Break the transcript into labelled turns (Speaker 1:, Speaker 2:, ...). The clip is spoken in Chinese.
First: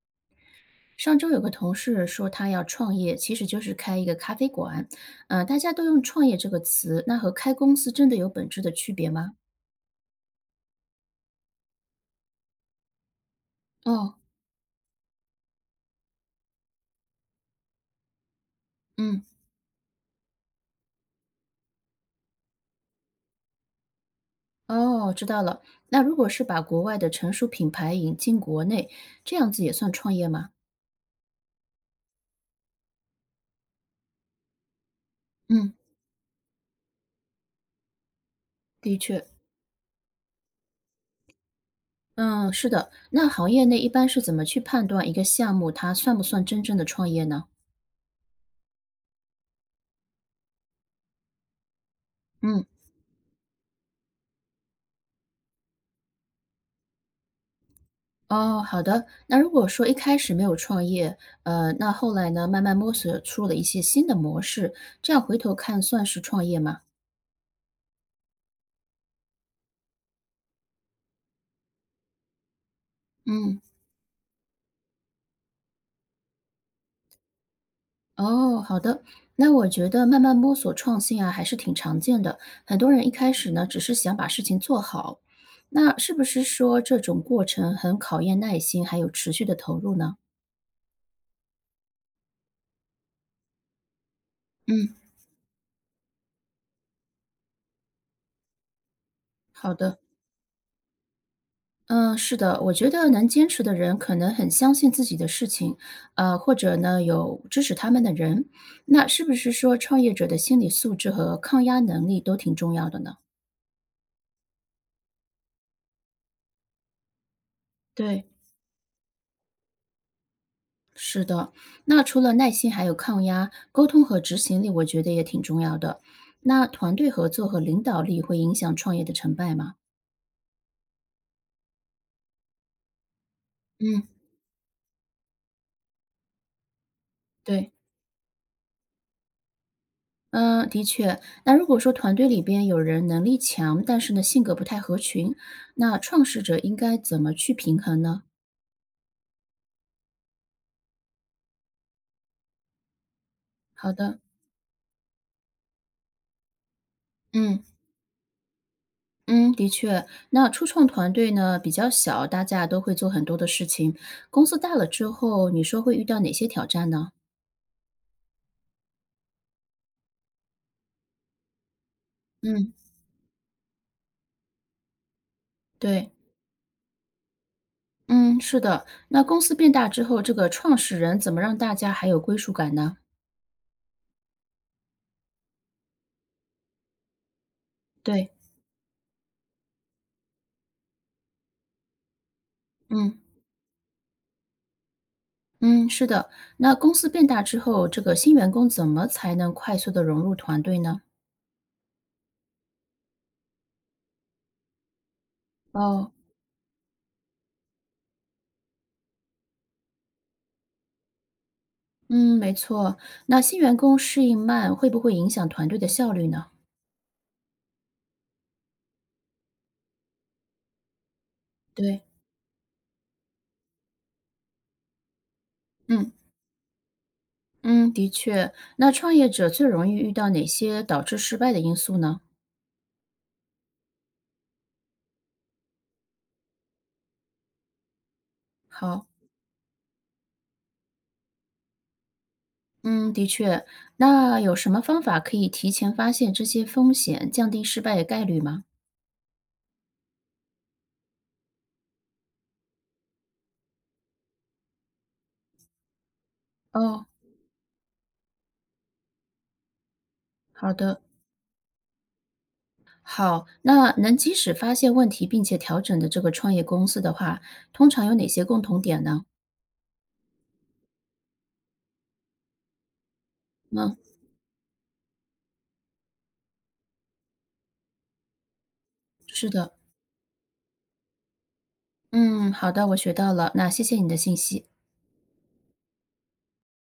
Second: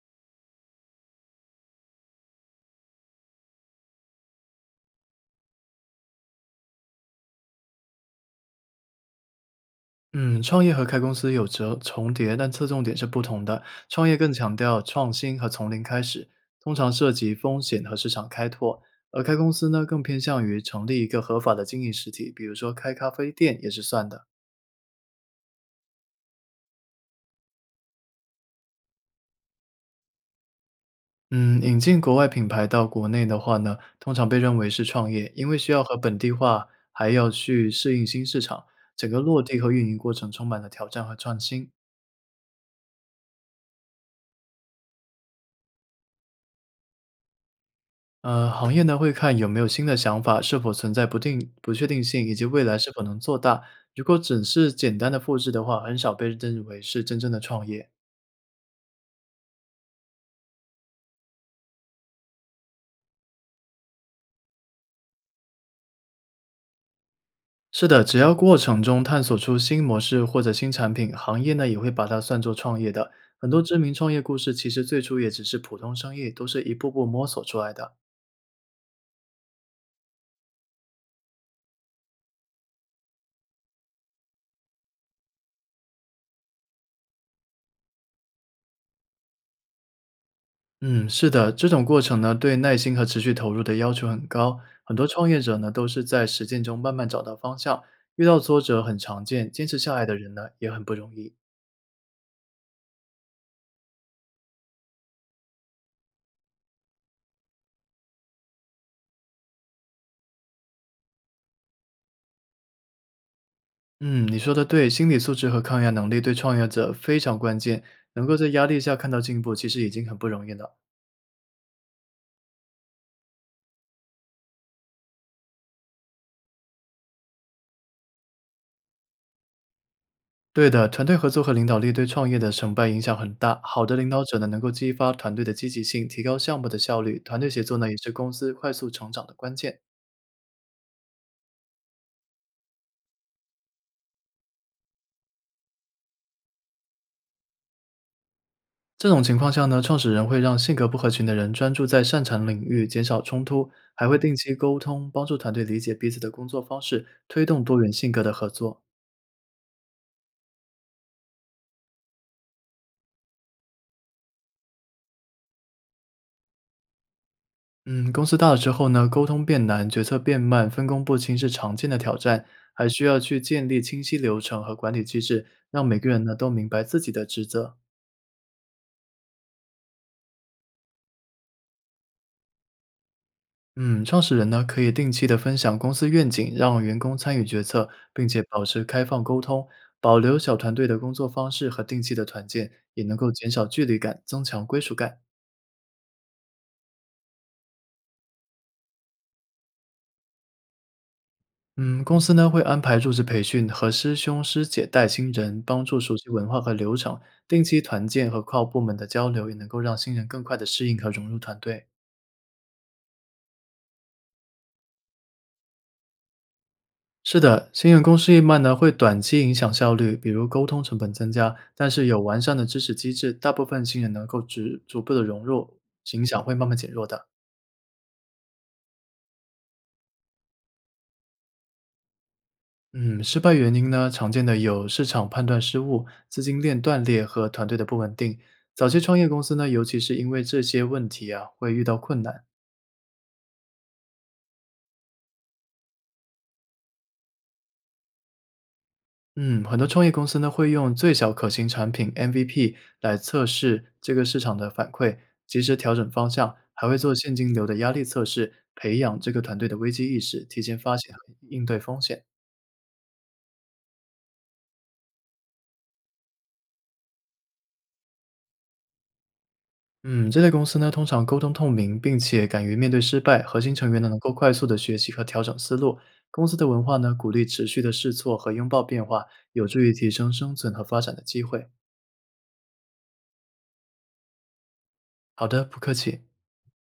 Speaker 1: 上周有个同事说他要创业，其实就是开一个咖啡馆。大家都用“创业”这个词，那和开公司真的有本质的区别吗？
Speaker 2: 嗯，创业和开公司有着重叠，但侧重点是不同的。创
Speaker 1: 哦。
Speaker 2: 业更强调创新和从零开始，通常涉及风险和市场开拓；而
Speaker 1: 嗯。
Speaker 2: 开公司呢，更偏向于成立一个合法的经营实体，比如说开咖啡店也是算的。
Speaker 1: 哦，知道了。那如果是把国外的成熟品牌引进国内，这样子也算创业吗？
Speaker 2: 嗯，引进国外品牌到国内的话呢，通常被认为是创业，因为需
Speaker 1: 嗯，
Speaker 2: 要和本地化，还要去适应新市场，
Speaker 1: 的
Speaker 2: 整个
Speaker 1: 确。
Speaker 2: 落地和运营过程充满了挑战和创新。
Speaker 1: 嗯，是的。那行业内一般是怎么去判断一个项目它算不算真正的创业呢？
Speaker 2: 行业呢会看有没有新的想法，是否存在不确定性，以及未
Speaker 1: 嗯。
Speaker 2: 来是否能做大。如果只是简单的复制的话，很少被认为是真正的创业。
Speaker 1: 哦，好的。那如果说一开始没有创业，那后来呢，慢慢摸索出了一些新的模式，这样回头看算是创业吗？
Speaker 2: 是的，只要过程中探索出新模式或者新产品，行业呢也会把它算作创业的。很
Speaker 1: 嗯。
Speaker 2: 多知名创业故事其实最初也只是普通生意，都是一步步摸索出来的。
Speaker 1: 哦，好的。那我觉得慢慢摸索创新啊，还是挺常见的。很多人一开始呢，只是想把事情做好，那是不是说这种过程很考验耐心，还有持续的投入呢？
Speaker 2: 嗯，是的，这种过程呢，对耐心和持续投入的要求很高。很
Speaker 1: 嗯，
Speaker 2: 多创业者呢，都是在实践中慢慢找到方向，遇到挫折很常见，坚
Speaker 1: 好
Speaker 2: 持下
Speaker 1: 的。
Speaker 2: 来的人呢，也很不容易。
Speaker 1: 嗯，是的，我觉得能坚持的人可能很相信自己的事情，或者呢有支持他们的人，那是不是说创业者的心理素质和抗压能力都挺重要的呢？
Speaker 2: 嗯，你说的对，心理素质和抗压能力对创业者非常关键，能
Speaker 1: 对。
Speaker 2: 够在压力下看到进步，其实已经很不容易了。
Speaker 1: 是的，那除了耐心，还有抗压、沟通和执行力，我觉得也挺重要的。那团队合作和领导力会影响创业的成败吗？
Speaker 2: 对的，团队合作和领导力对创业的成败影响很大。好的
Speaker 1: 嗯，
Speaker 2: 领导者呢，能够激发团队的积极性，提高项目的效率。团队协
Speaker 1: 对。
Speaker 2: 作呢，也是公司快速成长的关键。
Speaker 1: 嗯，的确。那如果说团队里边有人能力强，但是呢性格不太合群，那创始者应该怎么去平衡呢？
Speaker 2: 这种情况下呢，创始人会让性格不合群的人专注在擅长领域，减少冲突，
Speaker 1: 好
Speaker 2: 还会
Speaker 1: 的。
Speaker 2: 定期沟通，帮助团队理解彼此的工作方式，推动
Speaker 1: 嗯
Speaker 2: 多元性格的合作。
Speaker 1: 嗯，的确。那初创团队呢比较小，大家都会做很多的事情。公司大了之后，你说会遇到哪些挑战呢？
Speaker 2: 嗯，公司大了之后呢，沟通变难，决策变慢，分工不清是常见的挑战，
Speaker 1: 嗯，
Speaker 2: 还需要去建立清晰流程和管理机制，让每个
Speaker 1: 对。
Speaker 2: 人呢都明白自己的职责。
Speaker 1: 嗯，是的。那公司变大之后，这个创始人怎么让大家还有归属感呢？
Speaker 2: 嗯，创始人呢可以定期的分享公司愿景，让员工参与决策，并
Speaker 1: 对。
Speaker 2: 且保持开放沟通，保留小团队的工作方式和定期的团建，也能
Speaker 1: 嗯。
Speaker 2: 够减少距离感，增强归属感。
Speaker 1: 嗯，是的。那公司变大之后，这个新员工怎么才能快速的融入团队呢？
Speaker 2: 嗯，公司呢会安排入职培训和师兄师姐带新人，帮助
Speaker 1: 哦。
Speaker 2: 熟悉文化和流程，定期团建和跨部门的交流，也能够让新人更快的适应和融入团队。
Speaker 1: 嗯，没错。那新员工适应慢，会不会影响团队的效率呢？
Speaker 2: 是的，新员工适应慢呢，会短期影响效率，比如沟通成本增加。但
Speaker 1: 对。
Speaker 2: 是有完善的支持机制，大部分新人能够逐步的融入，
Speaker 1: 嗯
Speaker 2: 影响会慢慢减弱的。
Speaker 1: 嗯，的确。那创业者最容易遇到哪些导致失败的因素呢？
Speaker 2: 嗯，失败原因呢，常见的有市场判断失误、资金链断裂和团队的不稳定。早期
Speaker 1: 好。
Speaker 2: 创业公司呢，尤其是因为这些问题啊，会遇到困难。
Speaker 1: 嗯，的确。那有什么方法可以提前发现这些风险，降低失败的概率吗？
Speaker 2: 嗯，很多创业公司呢会用最小可行产品 MVP 来测试这个市场的反馈，及时调整方向，还会
Speaker 1: 哦，
Speaker 2: 做现金流的压力测试，培养这个团队的危机意识，提
Speaker 1: 好
Speaker 2: 前发
Speaker 1: 的。
Speaker 2: 现和应对风险。
Speaker 1: 好，那能及时发现问题并且调整的这个创业公司的话，通常有哪些共同点呢？
Speaker 2: 嗯，这类公司呢通常沟通透明，并且敢于面对失败，核心成
Speaker 1: 嗯，
Speaker 2: 员呢能够快速的学习和调整思路。公司的文化呢鼓励持续的试错和拥抱变化，
Speaker 1: 是
Speaker 2: 有
Speaker 1: 的。
Speaker 2: 助于提升生存和发展的机会。
Speaker 1: 嗯，好的，我学到了，那谢谢你的信息。
Speaker 2: 好的，不客气。